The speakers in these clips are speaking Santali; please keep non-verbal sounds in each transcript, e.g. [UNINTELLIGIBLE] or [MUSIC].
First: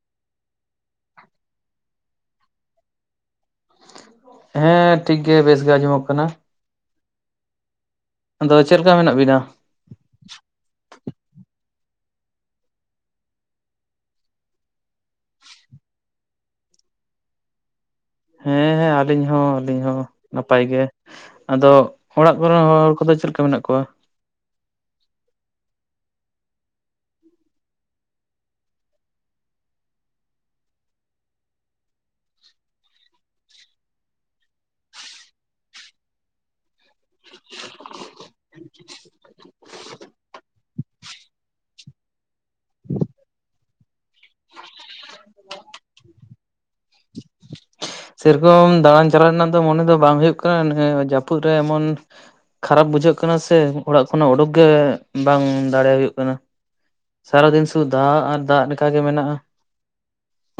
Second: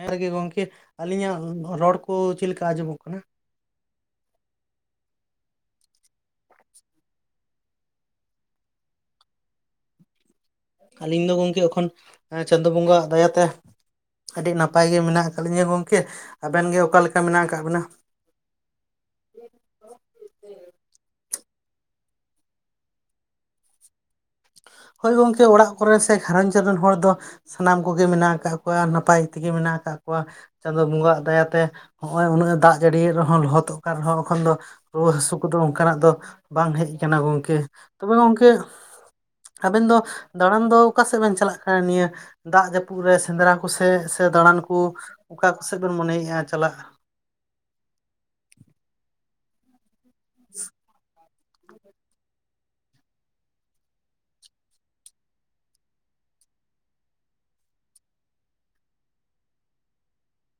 ᱦᱮᱸ ᱨᱮᱜᱮ ᱜᱚᱝᱠᱮ ᱟᱹᱞᱤᱧᱟᱜ ᱨᱚᱲ ᱠᱳ ᱪᱮᱜ ᱞᱮᱠᱟ ᱟᱡᱚᱢᱚᱜ ᱠᱟᱱᱟ ᱾ ᱦᱮᱸ ᱴᱷᱤᱠ ᱜᱮ ᱵᱮᱥ ᱜᱮ ᱟᱡᱚᱢᱚᱜ ᱠᱟᱱᱟ᱾ ᱟᱫᱚ ᱪᱮᱜ ᱞᱮᱠᱟ ᱢᱮᱱᱟᱜ ᱵᱤᱱᱟ? ᱟᱹᱞᱤᱧ ᱫᱚ ᱜᱚᱝᱠᱮ ᱮᱠᱷᱚᱱ ᱪᱟᱸᱫᱳ ᱵᱚᱸᱜᱟ ᱟ ᱫᱟᱭᱟᱛᱮ ᱟᱹᱰᱤ ᱱᱟᱯᱟᱭ ᱜᱮ ᱢᱤᱱᱟᱜ ᱟᱠᱟᱫ ᱞᱤᱧᱟᱹ ᱜᱚᱝᱠᱮ ᱟᱵᱮᱱ ᱜᱮ ᱚᱠᱟ ᱞᱮᱠᱟ ᱢᱮᱱᱟᱜ ᱠᱟᱜ ᱵᱤᱱᱟ? ᱦᱮᱸ ᱦᱮᱸ ᱟᱹᱞᱤᱧ ᱦᱚᱸ ᱟᱹᱞᱤᱧ ᱦᱚᱸ ᱱᱟᱯᱟᱭ ᱜᱮ ᱾ ᱟᱫᱚ ᱚᱲᱟᱜ ᱠᱚᱨᱮᱱ ᱦᱚᱲ ᱠᱚᱫᱚ ᱪᱮᱫ ᱞᱮᱠᱟ ᱢᱮᱱᱟᱜ ᱠᱚᱣᱟ? ᱦᱳᱭ ᱜᱚᱝᱠᱮ ᱚᱲᱟᱜ ᱠᱚᱨᱮ ᱥᱮ, ᱜᱷᱟᱨᱚᱸᱧᱡᱽ ᱨᱮᱱ ᱦᱚᱲ ᱫᱚ ᱥᱟᱱᱟᱢ ᱠᱚᱜᱮ ᱢᱮᱱᱟᱜ ᱠᱟᱜ ᱠᱚᱣᱟ ᱱᱟᱯᱟᱭ ᱛᱮᱜᱮ ᱢᱮᱱᱟᱜ ᱠᱟᱜ ᱠᱚᱣᱟ ᱪᱟᱸᱫᱳ ᱵᱚᱸᱜᱟ ᱟᱜ ᱫᱟᱭᱟᱛᱮ ᱦᱚᱜᱼᱚᱭ ᱩᱱᱟᱹᱜ ᱮ ᱫᱟᱜ ᱡᱟᱹᱲᱤᱭᱮᱜ ᱨᱮᱦᱚ ᱞᱚᱦᱚᱫᱚᱜ ᱠᱟᱱ ᱨᱮᱦᱚᱸ ᱚᱠᱷᱚᱱ ᱫᱚ ᱨᱩᱣᱟᱹ ᱦᱟᱹᱥᱩ ᱠᱚᱫᱚ ᱚᱱᱠᱟᱱᱟᱜ ᱫᱚ ᱵᱟᱝ ᱦᱮᱡ ᱠᱟᱱᱟ ᱜᱚᱝᱠᱮ ᱛᱚᱵᱮ ᱜᱚᱝᱠᱮ [INAUDIBLE] ᱟᱵᱮᱱ ᱫᱚ ᱫᱟᱬᱟᱱ ᱫᱚ ᱚᱠᱟ ᱥᱮᱫ ᱵᱮᱱ ᱪᱟᱞᱟᱜ [UNINTELLIGIBLE] ᱱᱤᱭᱟᱹ ᱫᱟᱜ ᱡᱟᱹᱯᱩᱜ ᱨᱮ ᱥᱮᱸᱫᱽᱨᱟ ᱠᱚᱥᱮᱜ ᱥᱮ ᱫᱟᱬᱟᱱ ᱠᱩ ᱚᱠᱟ ᱠᱚᱥᱮᱜ ᱵᱮᱱ ᱢᱚᱱᱮᱭᱮᱜᱼᱟ ᱪᱟᱞᱟᱜ᱾ ᱥᱮᱨᱚᱠᱚᱢ ᱫᱟᱬᱟᱱ ᱪᱟᱞᱟᱜ ᱨᱮᱱᱟᱜ ᱫᱚ ᱢᱚᱱᱮ ᱫᱚ ᱵᱟᱝ ᱦᱳᱭᱳᱜ ᱠᱟᱱᱟ [UNINTELLIGIBLE] ᱡᱟᱹᱯᱩᱫ ᱨᱮ ᱮᱢᱚᱱ ᱠᱷᱟᱨᱟᱯ ᱵᱩᱡᱷᱟᱹᱜ ᱠᱟᱱᱟ ᱥᱮ ᱚᱲᱟᱜ ᱠᱷᱚᱱᱟᱜ ᱳᱰᱳᱠ ᱜᱮ ᱵᱟᱝ ᱫᱟᱲᱮ ᱦᱩᱭᱩᱜ ᱠᱟᱱᱟ᱾ ᱥᱟᱨᱟᱫᱤᱱ [UNINTELLIGIBLE] ᱫᱟᱜ ᱟᱨ ᱫᱟᱜᱞᱮᱠᱟ ᱜᱮ ᱢᱮᱱᱟᱜᱼᱟ᱾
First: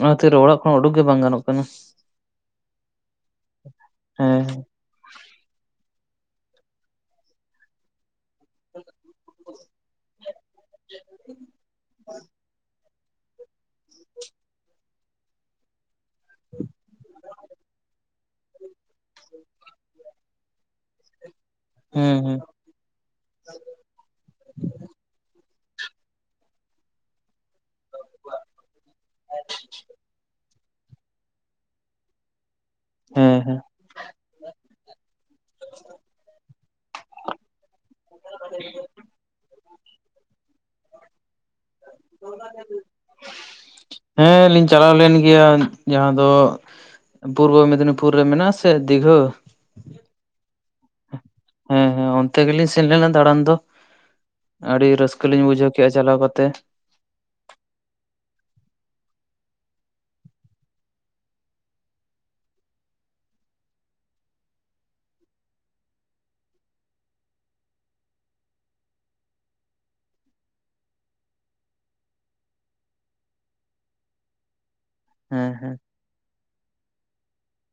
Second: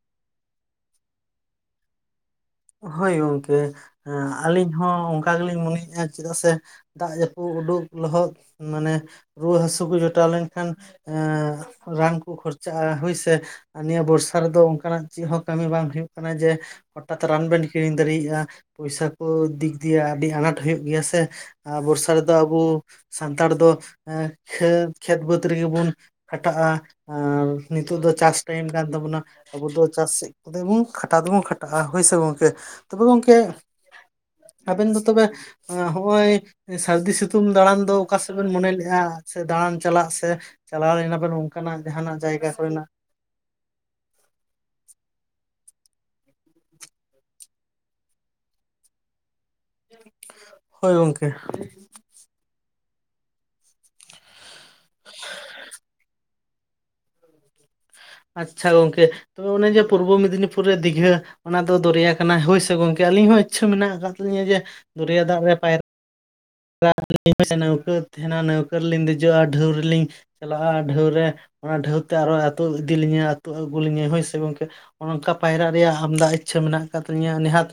ᱚᱱᱟ ᱠᱷᱟᱹᱛᱤᱨ ᱚᱲᱟᱜ ᱠᱷᱚᱱ ᱳᱰᱳᱠ ᱜᱮ ᱵᱟᱝ ᱜᱟᱱᱚᱜ ᱠᱟᱱᱟ᱾ ᱦᱳᱭ ᱜᱚᱢᱠᱮ ᱦᱮᱸ [UNINTELLIGIBLE] ᱟᱹᱞᱤᱧ ᱦᱚᱸ ᱚᱝᱠᱟ ᱜᱮᱞᱤᱧ ᱢᱚᱱᱮᱭᱮᱜᱼᱟ ᱪᱮᱫᱟᱜ ᱥᱮ ᱫᱟᱜ ᱡᱟᱹᱯᱩᱜ ᱳᱰᱳᱜ ᱞᱚᱦᱚᱫ ᱢᱟᱱᱮ ᱨᱩᱣᱟᱹ ᱦᱟᱹᱥᱩ ᱠᱩ ᱡᱚᱴᱟᱣ ᱞᱮᱱᱠᱷᱟᱱ [UNINTELLIGIBLE] ᱨᱟᱱᱠᱩ ᱠᱷᱚᱨᱪᱟ [UNINTELLIGIBLE] ᱦᱳᱭ ᱥᱮ ᱟᱨ ᱱᱤᱭᱟᱹ ᱵᱚᱨᱥᱟ ᱨᱮᱫᱚ ᱚᱱᱠᱟᱱᱟᱜ ᱪᱮᱫ ᱦᱚᱸ ᱠᱟᱹᱢᱤ ᱵᱟᱝ ᱦᱩᱭᱩᱜ ᱠᱟᱱᱟ ᱡᱮ ᱦᱚᱴᱟᱛ ᱨᱟᱱ ᱵᱮᱱ ᱠᱤᱨᱤᱝ ᱫᱟᱨᱮᱭᱟᱜᱼᱟ ᱯᱩᱭᱥᱟ ᱠᱚ ᱫᱤᱜ ᱫᱤᱭᱮ ᱟᱹᱰᱤ ᱟᱱᱟᱴ ᱦᱳᱭᱳᱜ ᱜᱮᱭᱟ ᱥᱮ [UNINTELLIGIBLE] ᱵᱚᱨᱥᱟ ᱦᱮᱸ ᱨᱮᱫᱚ ᱦᱮᱸ ᱟᱵᱩ ᱥᱟᱱᱛᱟᱲ ᱫᱚ [UNINTELLIGIBLE] ᱠᱷᱮᱛ ᱵᱟᱹᱫᱽ ᱨᱮᱜᱮ ᱵᱚᱱ ᱠᱷᱟᱴᱟᱜᱼᱟ ᱟᱨ ᱱᱤᱛᱚᱜ ᱫᱚ ᱪᱟᱥ ᱴᱟᱭᱤᱢ ᱠᱟᱱ ᱛᱟᱵᱚᱱᱟ ᱟᱵᱚ ᱫᱚ ᱪᱟᱥ ᱥᱮᱫ ᱠᱚᱛᱮ ᱵᱚᱱ ᱠᱷᱟᱴᱟᱣ ᱫᱚᱵᱚᱱ ᱠᱷᱟᱴᱟᱜᱼᱟ ᱦᱳᱭ ᱥᱮ ᱜᱚᱢᱠᱮ ᱛᱚᱵᱮ ᱦᱮᱸ ᱜᱚᱢᱠᱮ ᱦᱮᱸ ᱟᱵᱮᱱ ᱫᱚ ᱛᱚᱵᱮ [UNINTELLIGIBLE] ᱦᱚᱜᱼᱚᱸᱭ ᱥᱟᱹᱨᱫᱤ ᱥᱤᱛᱩᱝ ᱫᱟᱬᱟᱱ ᱫᱚ ᱚᱠᱟ ᱥᱮᱜ ᱵᱮᱱ ᱢᱚᱱᱮ ᱞᱮᱜᱼᱟ ᱥᱮ ᱫᱟᱬᱟᱱ ᱪᱟᱞᱟᱜ ᱥᱮ ᱪᱟᱞᱟᱣ ᱞᱮᱱᱟᱵᱮᱱ [UNINTELLIGIBLE] [UNINTELLIGIBLE] ᱦᱮᱸ ᱞᱤᱧ ᱪᱟᱞᱟᱣ ᱞᱮᱱ ᱜᱮᱭᱟ ᱡᱟᱦᱟᱸ ᱫᱚ ᱯᱩᱨᱵᱚ ᱢᱮᱫᱽᱱᱤᱯᱩᱨ ᱨᱮ ᱢᱮᱱᱟᱜ ᱟᱥᱮ ᱫᱤᱜᱷᱟᱹ [INAUDIBLE] ᱦᱳᱭ ᱜᱚᱢᱠᱮ ᱦᱮᱸ ᱦᱮᱸ ᱚᱱᱛᱮ ᱜᱮᱞᱤᱧ ᱥᱮᱱ ᱞᱮᱱᱟ ᱫᱟᱬᱟᱱ ᱫᱚ ᱟᱹᱰᱤ ᱨᱟᱹᱥᱠᱟᱹ ᱞᱤᱧ ᱵᱩᱡᱷᱟᱹᱣ ᱠᱮᱜᱼᱟ ᱪᱟᱞᱟᱣ ᱠᱟᱛᱮ ᱟᱪᱪᱷᱟ ᱜᱚᱝᱠᱮ ᱚᱱᱮ ᱡᱮ ᱯᱩᱨᱵᱚ ᱢᱮᱫᱽᱱᱤᱯᱩᱨ ᱨᱮ ᱫᱤᱜᱷᱟᱹ ᱚᱱᱟ ᱫᱚ ᱫᱚᱨᱭᱟ ᱠᱟᱱᱟ ᱦᱳᱭ ᱥᱮ ᱜᱚᱝᱠᱮ ᱟᱹᱞᱤᱧ ᱦᱚᱸ ᱤᱪᱪᱷᱟᱹ ᱢᱮᱱᱟᱜ ᱠᱟᱜ ᱛᱟᱞᱤᱧᱟ ᱡᱮ ᱫᱚᱨᱭᱟ ᱫᱟᱜ ᱨᱮ ᱯᱟᱭᱨᱟ [UNINTELLIGIBLE] ᱱᱟᱹᱣᱠᱟᱹ ᱛᱮᱦᱮᱱᱟ ᱱᱟᱹᱣᱠᱟᱹ ᱞᱤᱧ ᱫᱮᱡᱚᱜᱼᱟ ᱰᱷᱟᱹᱣ ᱨᱮᱞᱤᱧ ᱪᱟᱞᱟᱜᱼᱟ ᱰᱷᱟᱹᱣ ᱨᱮ ᱚᱱᱟ ᱰᱷᱟᱹᱣᱛᱮ ᱟᱨᱚ ᱟᱹᱛᱩ ᱤᱫᱤ ᱞᱤᱧᱟ ᱟᱹᱛᱩ ᱟᱹᱜᱩ ᱞᱤᱧᱟ ᱦᱳᱭ ᱥᱮ ᱜᱚᱝᱠᱮ ᱱᱚᱱᱠᱟ ᱦᱮᱸ ᱯᱟᱭᱨᱟᱜ ᱦᱮᱸ ᱨᱮᱭᱟᱜ ᱟᱢᱫᱟ ᱤᱪ ᱪᱷᱟᱹ ᱢᱮᱱᱟᱜ ᱟᱠᱟᱫ ᱛᱤᱧᱟᱹ ᱚᱱᱮ ᱱᱮᱦᱟᱜ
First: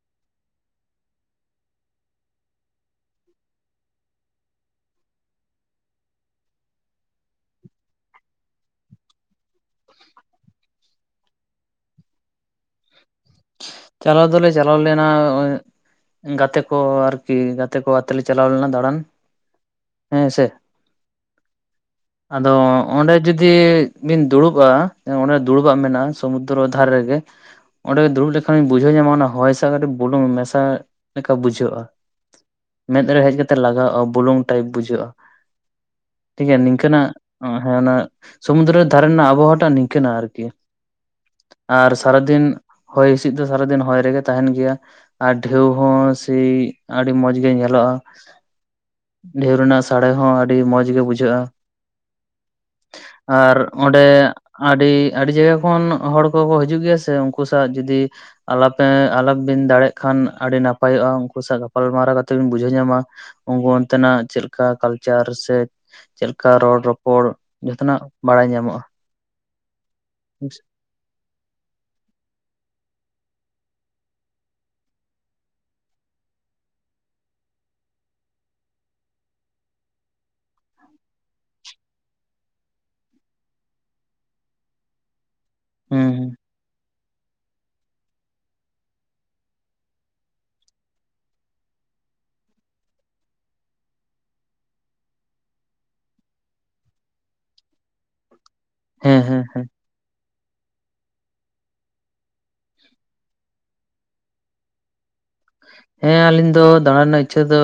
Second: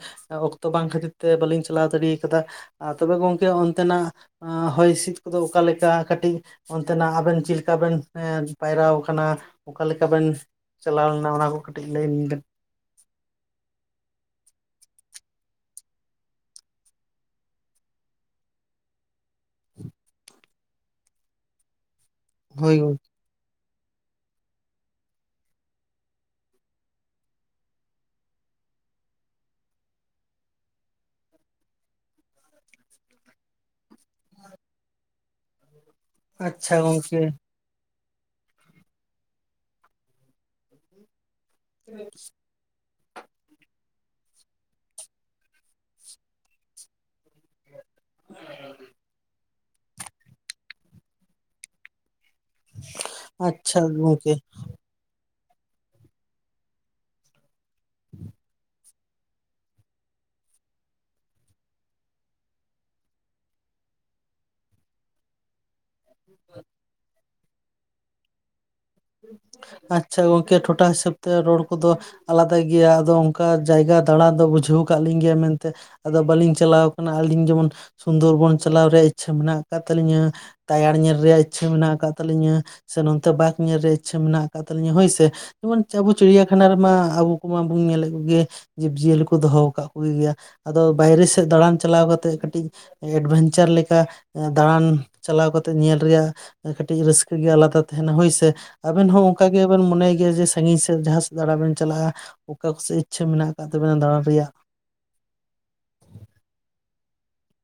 ᱚᱠᱛᱚ ᱵᱟᱝ ᱠᱷᱟᱹᱛᱤᱨ ᱛᱮ ᱵᱟᱹᱞᱤᱧ ᱪᱟᱞᱟᱣ ᱫᱟᱲᱮ ᱟᱠᱟᱫᱟ ᱛᱚᱵᱮ ᱜᱚᱝᱠᱮ ᱚᱱᱛᱮᱱᱟᱜ ᱦᱚᱭ ᱦᱤᱸᱥᱤᱫ ᱠᱚᱫᱚ ᱚᱠᱟᱮᱠᱟ ᱠᱟᱹᱴᱤᱜ ᱚᱱᱛᱮᱱᱟᱜ ᱟᱵᱮᱱ ᱪᱮᱫ ᱞᱮᱠᱟ ᱵᱮᱱ [UNINTELLIGIBLE] ᱯᱟᱭᱨᱟᱣ ᱠᱟᱱᱟ ᱚᱠᱟ ᱞᱮᱠᱟ ᱵᱮᱱ ᱪᱟᱞᱟᱣ ᱞᱮᱱᱟ ᱚᱱᱟ ᱠᱚ ᱠᱟᱹᱴᱤᱜ ᱞᱟᱹᱭᱟᱹᱧ ᱵᱮᱱ ᱾ ᱪᱟᱞᱟᱣ ᱫᱚᱞᱮ ᱪᱟᱞᱟᱣ ᱞᱮᱱᱟ [UNINTELLIGIBLE] ᱜᱟᱛᱮ ᱠᱚ ᱟᱨᱠᱤ, ᱜᱟᱛᱮ ᱠᱚ ᱟᱛᱮ ᱞᱮ ᱪᱟᱞᱟᱣ ᱞᱮᱱᱟ ᱫᱟᱬᱟᱱ ᱦᱮᱸ ᱥᱮ ᱟᱫᱚ ᱦᱳᱭ ᱜᱚᱝᱠᱮ ᱚᱸᱰᱮ ᱡᱩᱫᱤ ᱵᱤᱱ ᱫᱩᱲᱩᱵᱼᱟ ᱚᱱᱮ ᱫᱩᱲᱩᱵᱟᱜ ᱢᱮᱱᱟᱜᱼᱟ ᱥᱚᱢᱩᱫᱨᱚ ᱫᱷᱟᱨᱮ ᱜᱮ ᱚᱸᱰᱮ ᱫᱩᱲᱩᱵ ᱞᱮᱠᱷᱟᱱᱤᱧ ᱵᱩᱡᱷᱟᱹᱣ ᱧᱟᱢᱟ ᱚᱱᱟ ᱦᱚᱭ ᱥᱟᱶᱟᱜ ᱠᱟᱹᱴᱤᱜ ᱵᱩᱞᱩᱝ ᱢᱮᱥᱟ ᱞᱮᱠᱟ ᱵᱩᱡᱷᱟᱹᱜᱼᱟ ᱢᱮᱫ ᱨᱮ ᱦᱮᱡ ᱠᱟᱛᱮ ᱞᱟᱜᱟᱣᱼᱟ ᱵᱩᱞᱩᱝ ᱴᱟᱭᱤᱯ ᱵᱩᱡᱷᱟᱹᱜᱼᱟ ᱴᱷᱤᱠᱜᱮᱭᱟ ᱟᱪᱪᱷᱟ ᱱᱤᱝᱠᱟᱹᱱᱟᱜ ᱜᱚᱝᱠᱮ ᱚᱸ ᱦᱮᱸ ᱚᱱᱟ ᱥᱚᱢᱩᱱᱫᱚᱨᱚ ᱫᱷᱟᱨᱮ ᱨᱮᱱᱟᱜ ᱟᱵᱚ ᱦᱚ ᱴᱟᱜ ᱱᱤᱝᱠᱟᱹᱱᱟᱜ ᱟᱨᱠᱤ ᱟᱨ ᱥᱟᱨᱟ ᱫᱤᱱ, ᱦᱚᱭ ᱦᱤᱥᱤᱫ ᱫᱚ ᱥᱟᱨᱟᱫᱤᱱ ᱦᱚᱭ ᱨᱮᱜᱮ ᱛᱟᱦᱮᱱ ᱜᱮᱭᱟ ᱟᱨ ᱰᱷᱮᱣ ᱦᱚᱸ ᱥᱮᱭᱻ ᱟᱹᱰᱤ ᱢᱚᱸᱡ ᱜᱮ ᱧᱮᱞᱚᱜᱼᱟ ᱰᱷᱮᱣ ᱨᱮᱱᱟᱜ ᱥᱟᱲᱮ ᱦᱚᱸ ᱟᱹᱰᱤ ᱢᱚᱡᱽ ᱜᱮ ᱵᱩᱡᱷᱟᱹᱜᱼᱟ᱾ ᱟᱨ ᱟᱪᱪᱷᱟ ᱚᱸᱰᱮᱻ ᱜᱚᱝᱠᱮ ᱟᱹᱰᱤ ᱟᱹᱰᱤ ᱡᱟᱭᱜᱟ ᱠᱷᱚᱱ ᱦᱚᱲ ᱠᱚᱠᱚ ᱦᱤᱡᱩᱜ ᱜᱮᱭᱟ ᱥᱮ ᱩᱱᱠᱩ ᱥᱟᱶ ᱡᱩᱫᱤ ᱟᱞᱟᱯᱮ ᱟᱞᱟᱯᱮ ᱵᱤᱱ ᱫᱟᱲᱮᱜ ᱠᱷᱟᱱ ᱟᱹᱰᱤ ᱱᱟᱯᱟᱭᱚᱜᱼᱟ, ᱩᱱᱠᱩ ᱥᱟᱶ ᱜᱟᱯᱟᱞᱢᱟᱨᱟᱣ ᱠᱟᱛᱮᱫ ᱵᱤᱱ ᱵᱩᱡᱷᱟᱹᱣ ᱧᱟᱢᱟ ᱩᱱᱠᱩ ᱚᱱᱛᱮᱱᱟᱜ ᱪᱮᱫ ᱞᱮᱠᱟ ᱠᱟᱞᱪᱟᱨ ᱥᱮ ᱪᱮᱫ ᱞᱮᱠᱟ ᱨᱚᱲ ᱨᱚᱯᱚᱲ, ᱡᱚᱛᱚᱱᱟᱜ ᱵᱟᱰᱟᱭ ᱧᱟᱢᱚᱜᱼᱟ ᱟᱪ ᱪᱷᱟ ᱦᱩᱸ ᱜᱚᱝᱠᱮ ᱴᱚᱴᱷᱟ ᱦᱤᱥᱟᱹᱵ ᱛᱮ ᱨᱚᱲ ᱠᱚᱫᱚ ᱟᱞᱟᱫᱟ ᱜᱮᱭᱟ ᱟᱫᱚ ᱚᱱᱠᱟ ᱡᱟᱭᱜᱟ ᱫᱟᱬᱟᱱ ᱫᱚ ᱵᱩᱡᱷᱟᱹᱣ ᱠᱟᱜ ᱞᱤᱧ ᱜᱮᱭᱟ ᱢᱮᱱᱛᱮ ᱟᱫᱚ ᱵᱟᱹᱞᱤᱧ ᱪᱟᱞᱟᱣ ᱠᱟᱱᱟ ᱟᱹᱞᱤᱧ ᱡᱮᱢᱚᱱ, ᱥᱩᱱᱫᱚᱨ ᱵᱚᱱ ᱪᱟᱞᱟᱣ ᱨᱮᱭᱟᱜ ᱤᱪ ᱪᱷᱟᱹ ᱢᱮᱱᱟᱜ ᱟᱠᱟᱫ ᱛᱟᱹᱞᱤᱧᱟ ᱛᱟᱭᱟᱲ ᱧᱮᱞ ᱨᱮᱭᱟᱜ ᱤᱪ ᱪᱷᱟᱹ ᱢᱮᱱᱟᱜ ᱟᱠᱟᱫ ᱛᱟᱹᱟᱞᱤᱧᱟ ᱥᱮ, ᱱᱚᱛᱮ ᱵᱟ ᱨᱮ ᱤᱪ ᱪᱷᱟᱹ ᱢᱮᱱᱟᱜ ᱟᱠᱟᱫ ᱛᱟᱹᱤᱧᱟᱹ ᱦᱳᱭᱥᱮ, ᱡᱮᱢᱚᱱ ᱟᱵᱚ ᱦᱩᱸ ᱪᱤᱲᱭᱟᱹᱠᱷᱟᱱᱟ ᱨᱮᱢᱟ ᱟᱵᱚ ᱩᱱᱠᱩ ᱢᱟᱵᱚᱱ ᱧᱮᱞᱮᱫ ᱠᱚᱜᱮ ᱡᱤᱵᱽᱡᱤᱭᱟᱹᱞᱤ ᱠᱚ ᱫᱚᱦᱚ ᱟᱠᱟᱫ ᱠᱚᱜᱮᱭᱟ, ᱟᱫᱚ ᱵᱟᱭᱨᱮ ᱥᱮᱫ ᱫᱟᱬᱟᱱ ᱪᱟᱞᱟᱣ ᱠᱟᱛᱮᱜ ᱠᱟᱹᱴᱤᱡ ᱮᱰᱵᱷᱮᱧᱪᱟᱨ ᱞᱮᱠᱟ, ᱫᱟᱬᱟᱱ ᱪᱟᱞᱟᱣ ᱠᱟᱛᱮᱜ ᱧᱮᱞ ᱨᱮᱭᱟᱜ ᱠᱟᱹᱴᱤᱡ ᱨᱟᱹᱥᱠᱟᱹ ᱜᱮ ᱟᱞᱟᱫᱟ ᱛᱟᱦᱮᱱᱟ ᱦᱳᱭᱥᱮ, ᱟᱵᱤᱱ ᱦᱮᱸ ᱦᱚᱸ ᱦᱮᱸ ᱦᱮᱸ ᱚᱱᱠᱟ ᱜᱮᱵᱤᱱ ᱢᱚᱱᱮᱭ ᱜᱮᱭᱟ ᱡᱮ ᱥᱟᱺᱜᱤᱧ ᱥᱮᱫ ᱡᱟᱦᱟᱸ ᱥᱮᱫ ᱫᱟᱬᱟ ᱵᱤᱱ ᱪᱟᱞᱟᱜᱼᱟ, ᱚᱠᱟ ᱠᱚᱥᱮᱫ ᱤᱪ ᱪᱷᱟᱹ ᱢᱮᱱᱟᱜ ᱟᱠᱟᱫ ᱛᱟᱵᱤᱱᱟ ᱫᱟᱬᱟᱱ ᱨᱮᱭᱟᱜ ᱦᱮᱸ ᱟᱹᱞᱤᱧ ᱫᱚᱻ ᱫᱟᱬᱟ ᱨᱮᱱᱟᱜ ᱤᱪ ᱪᱷᱟᱹ ᱫᱚᱻ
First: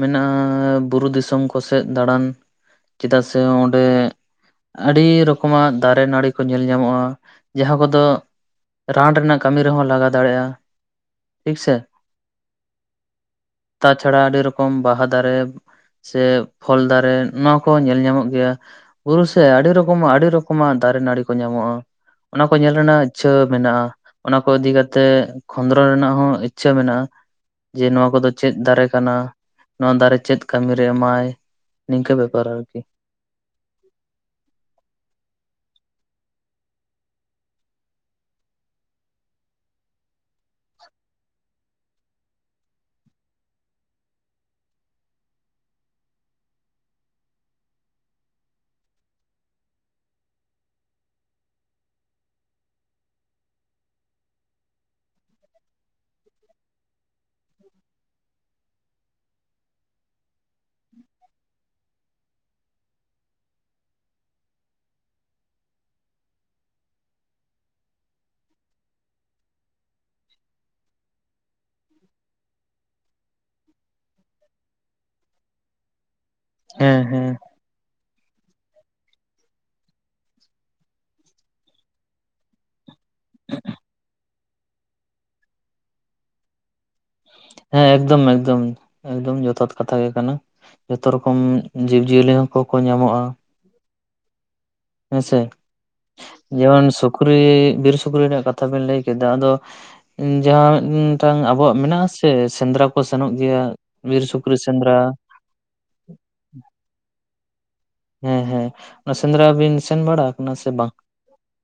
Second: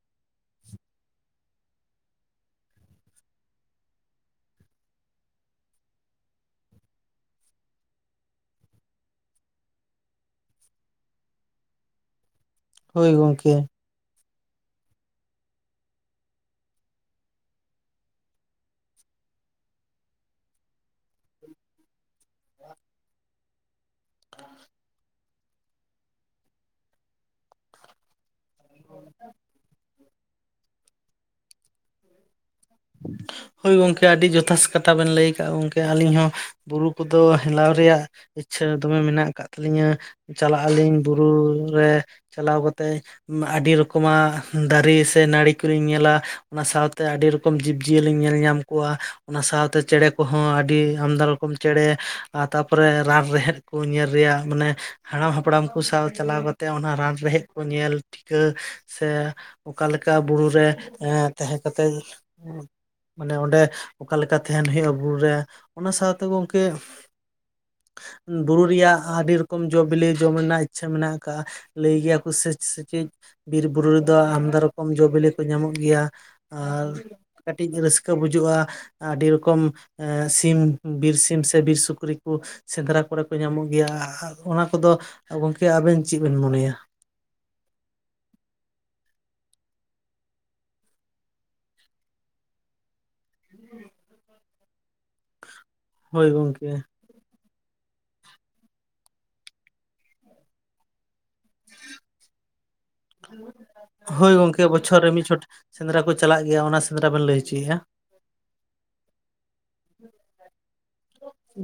ᱢᱮᱱᱟᱜᱼᱟᱻ ᱵᱩᱨᱩ ᱫᱤᱥᱚᱢ ᱠᱚᱥᱮᱫ ᱫᱟᱬᱟᱱ ᱪᱮᱫᱟᱜ ᱥᱮ ᱚᱸᱰᱮᱻ ᱟᱹᱰᱤ ᱨᱚᱠᱚᱢᱟᱜ ᱫᱟᱨᱮ ᱱᱟᱹᱲᱤ ᱠᱚ ᱧᱮᱞ ᱧᱟᱢᱚᱜᱼᱟ ᱡᱟᱦᱟᱸ ᱠᱚᱫᱚ ᱨᱟᱱ ᱨᱮᱱᱟᱜ ᱠᱟᱹᱢᱤ ᱨᱮᱦᱚᱸ ᱞᱟᱜᱟᱣ ᱫᱟᱲᱮᱭᱟᱜᱼᱟ, ᱴᱷᱤᱠ ᱥᱮ ᱦᱚᱭ ᱜᱚᱢᱠᱮ ᱛᱟ ᱪᱷᱟᱰᱟ ᱟᱹᱰᱤ ᱨᱚᱠᱚᱢ ᱵᱟᱦᱟ ᱫᱟᱨᱮ ᱥᱮ, ᱯᱷᱚᱞ ᱫᱟᱨᱮ ᱱᱚᱣᱟ ᱠᱚ ᱧᱮᱞ ᱧᱟᱢᱚᱜ ᱜᱮᱭᱟ ᱵᱩᱨᱩ ᱥᱮ ᱟᱹᱰᱤ ᱨᱚᱠᱚᱢᱟᱜ ᱟᱹᱰᱤ ᱨᱚᱠᱚᱢᱟᱜ ᱫᱟᱨᱮ ᱱᱟᱹᱲᱤ ᱠᱚ ᱧᱟᱢᱚᱜᱼᱟ ᱚᱱᱟ ᱠᱚ ᱧᱮᱞ ᱨᱮᱱᱟᱜ ᱤᱪ ᱪᱷᱟᱹ ᱢᱮᱱᱟᱜᱼᱟ ᱚᱱᱟ ᱠᱚ ᱤᱫᱤ ᱠᱟᱛᱮᱜ ᱠᱷᱚᱸᱫᱽᱨᱚᱱ ᱨᱮᱱᱟᱜ ᱦᱚᱸ ᱤᱪ ᱪᱷᱟᱹ ᱢᱮᱱᱟᱜᱼᱟ, ᱡᱮ ᱱᱚᱣᱟ ᱠᱚᱫᱚ ᱪᱮᱫ ᱫᱟᱨᱮ ᱠᱟᱱᱟ, ᱱᱚᱣᱟ ᱫᱟᱨᱮ ᱪᱮᱫ ᱠᱟᱹᱢᱤᱨᱮ ᱮᱢᱟᱭ, ᱱᱤᱝᱠᱟᱹ ᱵᱮᱯᱟᱨ ᱟᱨᱠᱤ ᱜᱚᱢᱠᱮ ᱟᱹᱰᱤ ᱡᱚᱛᱷᱟᱛ ᱠᱟᱛᱷᱟ ᱵᱮᱱ ᱞᱟᱹᱭ ᱟᱠᱜᱼᱟ, ᱜᱚᱢᱠᱮ ᱟᱹᱞᱤᱧ ᱦᱚᱸ ᱵᱩᱨᱩ ᱠᱚᱫᱚ ᱦᱮᱞᱟᱣ ᱨᱮᱭᱟᱜ ᱤᱪ ᱪᱷᱟᱹ ᱫᱚᱢᱮ ᱢᱮᱱᱟᱜ ᱟᱠᱟᱫ ᱛᱟᱹᱞᱤᱧᱟ ᱪᱟᱞᱟᱜ ᱟᱹᱞᱤᱧ ᱵᱩᱨᱩ ᱨᱮᱻ ᱪᱟᱞᱟᱣ ᱠᱟᱛᱮᱜ ᱟᱹᱰᱤ ᱨᱚᱠᱚᱢᱟᱜ ᱫᱟᱨᱮ ᱥᱮ ᱱᱟᱹᱲᱤ ᱠᱚᱧ ᱧᱮᱞᱟ ᱚᱱᱟ ᱥᱟᱶᱛᱮ ᱟᱹᱰᱤ ᱨᱚᱠᱚᱢ ᱨᱚᱠᱚᱢ ᱡᱤᱵᱼᱡᱤᱭᱟᱹᱞᱤᱧ ᱧᱮᱞ ᱧᱟᱢ ᱠᱚᱣᱟ ᱚᱱᱟ ᱥᱟᱶᱛᱮ ᱪᱮᱬᱮ ᱠᱚᱸᱦᱚᱸ ᱟᱹᱰᱤ ᱟᱢᱫᱟ ᱨᱚᱠᱚᱢ ᱪᱮᱬᱮ ᱟᱨ ᱛᱟᱨᱯᱚᱨᱮ ᱨᱟᱱ ᱨᱮᱦᱮᱫ ᱠᱚ ᱧᱮᱞ ᱨᱮᱭᱟᱜ ᱢᱟᱱᱮᱻ ᱦᱟᱲᱟᱢ ᱦᱟᱯᱲᱟᱢ ᱠᱚ ᱥᱟᱶ ᱪᱟᱞᱟᱣ ᱠᱟᱛᱮᱫ ᱚᱱᱟ ᱨᱟᱱ ᱨᱮᱦᱮᱫ ᱠᱚ ᱧᱮᱞ ᱴᱷᱤᱠᱟᱹ ᱥᱮ ᱚᱠᱟᱞᱮᱠᱟ ᱵᱩᱨᱩ ᱨᱮ ᱮᱻ ᱛᱟᱦᱮᱸ ᱠᱟᱛᱮᱜ [INAUDIBLE] ᱢᱟᱱᱮ ᱚᱸᱰᱮ ᱚᱠᱟᱞᱮᱠᱟ ᱛᱟᱦᱮᱱ ᱦᱩᱭᱩᱜᱼᱟ ᱵᱩᱨᱩ ᱨᱮ, ᱚᱱᱟ ᱥᱟᱶᱛᱮ ᱜᱚᱢᱠᱮ ᱵᱩᱨᱩ ᱨᱮᱭᱟᱜ ᱟᱹᱰᱤ ᱨᱚᱠᱚᱢ ᱡᱚᱼ ᱵᱤᱞᱤ ᱡᱚᱢ ᱨᱮᱱᱟᱜ ᱤᱪ ᱪᱷᱟᱹ ᱢᱮᱱᱟᱜ ᱟᱠᱟᱜᱼᱟ ᱞᱟᱹᱭ ᱜᱮᱭᱟ ᱠᱚ ᱥᱮ ᱥᱮᱠᱮᱡ ᱵᱤᱨ ᱵᱩᱨᱩ ᱨᱮᱫᱚ ᱟᱢᱫᱟ ᱨᱚᱠᱚᱢ ᱡᱚ- ᱵᱤᱞᱮ ᱠᱚ ᱧᱟᱢᱚᱜ ᱜᱮᱭᱟ ᱦᱮᱸ ᱦᱮᱸ ᱟᱨᱻᱠᱟᱹᱴᱤᱡ ᱨᱟᱹᱥᱠᱟᱹ ᱵᱩᱡᱟᱣᱜᱼᱟ ᱟᱹᱰᱤ ᱨᱚᱠᱚᱢ ᱮ ᱥᱤᱢ ᱵᱤᱨ ᱥᱤᱢ ᱥᱮ ᱵᱤᱨ ᱥᱩᱠᱨᱤ ᱠᱚ ᱥᱮᱸᱫᱽᱨᱟ ᱠᱚᱨᱮ ᱠᱚ ᱧᱟᱢᱚᱜ ᱜᱮᱭᱟ ᱚᱱᱟ ᱠᱚᱫᱚ ᱜᱚᱢᱠᱮ ᱟᱵᱤᱱ ᱪᱮᱫ ᱵᱤᱱ ᱢᱚᱱᱮᱭᱟ ᱦᱮᱸ ᱮᱠᱫᱚᱢ, ᱮᱠᱫᱚᱢ, ᱮᱠᱫᱚᱢ ᱡᱚᱛᱷᱟᱛ ᱠᱟᱛᱷᱟ ᱜᱮ ᱠᱟᱱᱟ ᱡᱚᱛᱚ ᱨᱚᱠᱚᱢ ᱡᱤᱵᱽ ᱡᱤᱭᱟᱹᱞᱤ ᱦᱚᱸᱠᱚ ᱠᱚ ᱧᱟᱢᱚᱜᱼᱟ᱾ ᱦᱮᱸᱥᱮ ᱦᱳᱭ ᱜᱚᱝᱠᱮ ᱡᱮᱢᱚᱱ ᱥᱩᱠᱨᱤᱻ ᱵᱤᱨ ᱥᱩᱠᱨᱤ ᱨᱮᱱᱟᱜ ᱠᱟᱛᱷᱟ ᱵᱤᱱ ᱞᱟᱹᱭ ᱠᱮᱫᱟ ᱟᱫᱚ ᱡᱟᱦᱟᱸ ᱢᱤᱫᱴᱟᱝ ᱟᱵᱚᱣᱟᱜ ᱢᱮᱱᱟᱜᱼᱟᱥᱮ ᱥᱮᱸᱫᱽᱨᱟ ᱠᱚ ᱥᱮᱱᱚᱜ ᱜᱮᱭᱟ ᱵᱤᱨ ᱦᱳᱭ ᱥᱩᱠᱨᱤ ᱜᱚᱝᱠᱮ ᱥᱮᱸᱫᱽᱨᱟ ᱵᱚᱪᱷᱚᱨ ᱨᱮ ᱢᱤᱫ ᱪᱷᱚᱴ ᱥᱮᱸᱫᱽᱨᱟ ᱠᱚ ᱪᱟᱞᱟᱜ ᱜᱮᱭᱟ ᱚᱱᱟ ᱥᱮᱸᱫᱽᱨᱟ ᱵᱤᱱ ᱞᱟᱹᱭ ᱦᱚᱪᱚᱭᱮᱫᱼᱟ ᱦᱮᱸ ᱦᱮᱸ ᱚᱱᱟ ᱥᱮᱸᱫᱽᱨᱟ ᱵᱤᱱ ᱥᱮᱱ ᱵᱟᱲᱟ ᱟᱠᱟᱱᱟ ᱥᱮ ᱵᱟᱝ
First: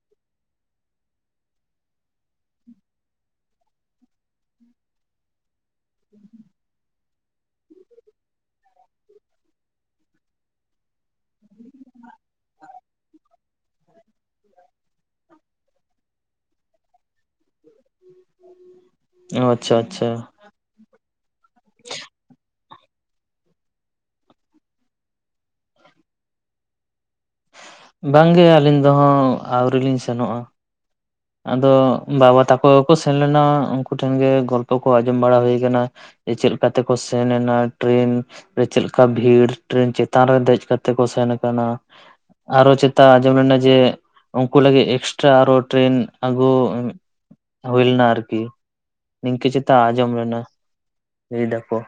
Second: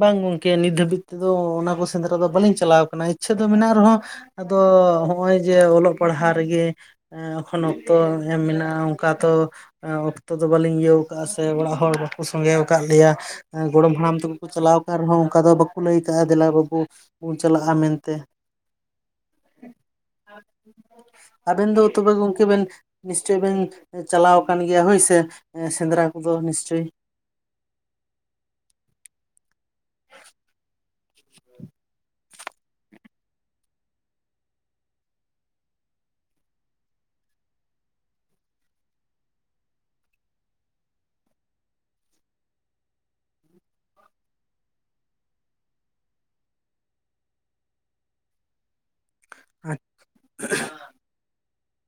ᱵᱟᱝ ᱜᱚᱝᱠᱮ ᱱᱤᱛ ᱫᱷᱟᱹᱵᱤᱡ ᱛᱮᱫᱚ ᱚᱱᱟ ᱠᱚ ᱥᱮᱸᱫᱽᱨᱟ ᱫᱚ ᱵᱟᱹᱞᱤᱧ ᱪᱟᱞᱟᱣ ᱟᱠᱟᱱᱟ ᱤᱪ ᱪᱷᱟ ᱢᱮᱱᱟᱜ ᱨᱮᱦᱚᱸ ᱟᱫᱚ ᱱᱚᱸᱜᱼᱚᱭ ᱡᱮ ᱚᱞᱚᱜ ᱯᱟᱲᱦᱟᱣ ᱨᱮᱜᱮ ᱮᱠᱷᱚᱱ ᱚᱠᱛᱚ ᱮᱢ ᱢᱮᱱᱟᱜᱼᱟ ᱚᱱᱠᱟ ᱛᱚ ᱚᱠᱛᱚ ᱫᱚ ᱵᱟᱹᱞᱤᱧ ᱤᱭᱟᱹ ᱚᱠᱟ ᱥᱮ ᱚᱲᱟᱜ ᱦᱚᱲ ᱵᱟᱠᱚ ᱥᱚᱸᱜᱮ ᱠᱟᱫ ᱞᱮᱭᱟ ᱜᱚᱲᱚᱢ ᱦᱟᱲᱟᱢ ᱛᱮᱠᱚ ᱠᱚ ᱪᱟᱞᱟᱣ ᱟᱠᱟᱱ ᱨᱮᱦᱚᱸ ᱚᱱᱠᱟ ᱫᱚ ᱵᱟᱠᱚ ᱞᱟᱹᱭ ᱠᱟᱜᱼᱟ ᱫᱮᱞᱟ ᱵᱟᱹᱵᱩ ᱵᱚᱱ ᱪᱟᱞᱟᱜᱼᱟ ᱢᱮᱱᱛᱮ ᱚ ᱟᱪ ᱪᱷᱟ ᱟᱪ ᱪᱷᱟ ᱟᱵᱮᱱ ᱫᱚ ᱛᱚᱵᱮ ᱜᱚᱢᱠᱮ ᱵᱤᱱ ᱱᱤᱥᱪᱚᱭ ᱵᱤᱱ ᱪᱟᱞᱟᱣ ᱟᱠᱟᱱ ᱜᱮᱭᱟ ᱦᱳᱭᱥᱮ ᱥᱮᱸᱫᱽᱨᱟ ᱠᱚᱫᱚ ᱱᱤᱥᱪᱚᱭ ᱵᱟᱝ ᱜᱮ ᱟᱹᱞᱤᱧ ᱫᱚᱦᱚᱸ ᱟᱹᱣᱨᱤ ᱞᱤᱧ ᱥᱮᱱᱚᱜᱼᱟ ᱟᱫᱚ ᱵᱟᱵᱟ ᱛᱟᱠᱚ ᱜᱮᱠᱚ ᱥᱮᱱ ᱞᱮᱱᱟ ᱩᱱᱠᱩ ᱴᱷᱮᱱ ᱜᱮ ᱜᱚᱞᱯᱚ ᱠᱚ ᱟᱸᱡᱚᱢ ᱵᱟᱲᱟ ᱦᱩᱭ ᱟᱠᱟᱱᱟ ᱪᱮᱫ ᱞᱮᱠᱟ ᱛᱮᱠᱚ ᱥᱮᱱ ᱞᱮᱱᱟ ᱴᱨᱮᱱ ᱪᱮᱫ ᱞᱮᱠᱟ ᱵᱷᱤᱲ ᱴᱨᱮᱱ ᱪᱮᱛᱟᱱ ᱨᱮ ᱫᱮᱡ ᱠᱟᱛᱮᱜ ᱠᱚ ᱥᱮᱱ ᱠᱟᱱᱟ? ᱟᱨ ᱦᱚᱸ ᱪᱮᱛᱟᱱ ᱟᱸᱡᱚᱢ ᱞᱮᱱᱟ ᱡᱮ ᱩᱱᱠᱩ ᱞᱟᱹᱜᱤᱫ ᱮᱠᱥᱴᱨᱟ ᱟᱨ ᱦᱚᱸ ᱴᱨᱮᱱ ᱟᱹᱜᱩ ᱩᱸᱜ ᱦᱩᱭᱞᱮᱱᱟ ᱟᱨᱠᱤ ᱱᱤᱝᱠᱟᱹ ᱪᱮᱛᱟᱱ ᱟᱸᱡᱚᱢ ᱞᱮᱱᱟ ᱞᱟᱹᱭ ᱫᱟᱠᱚ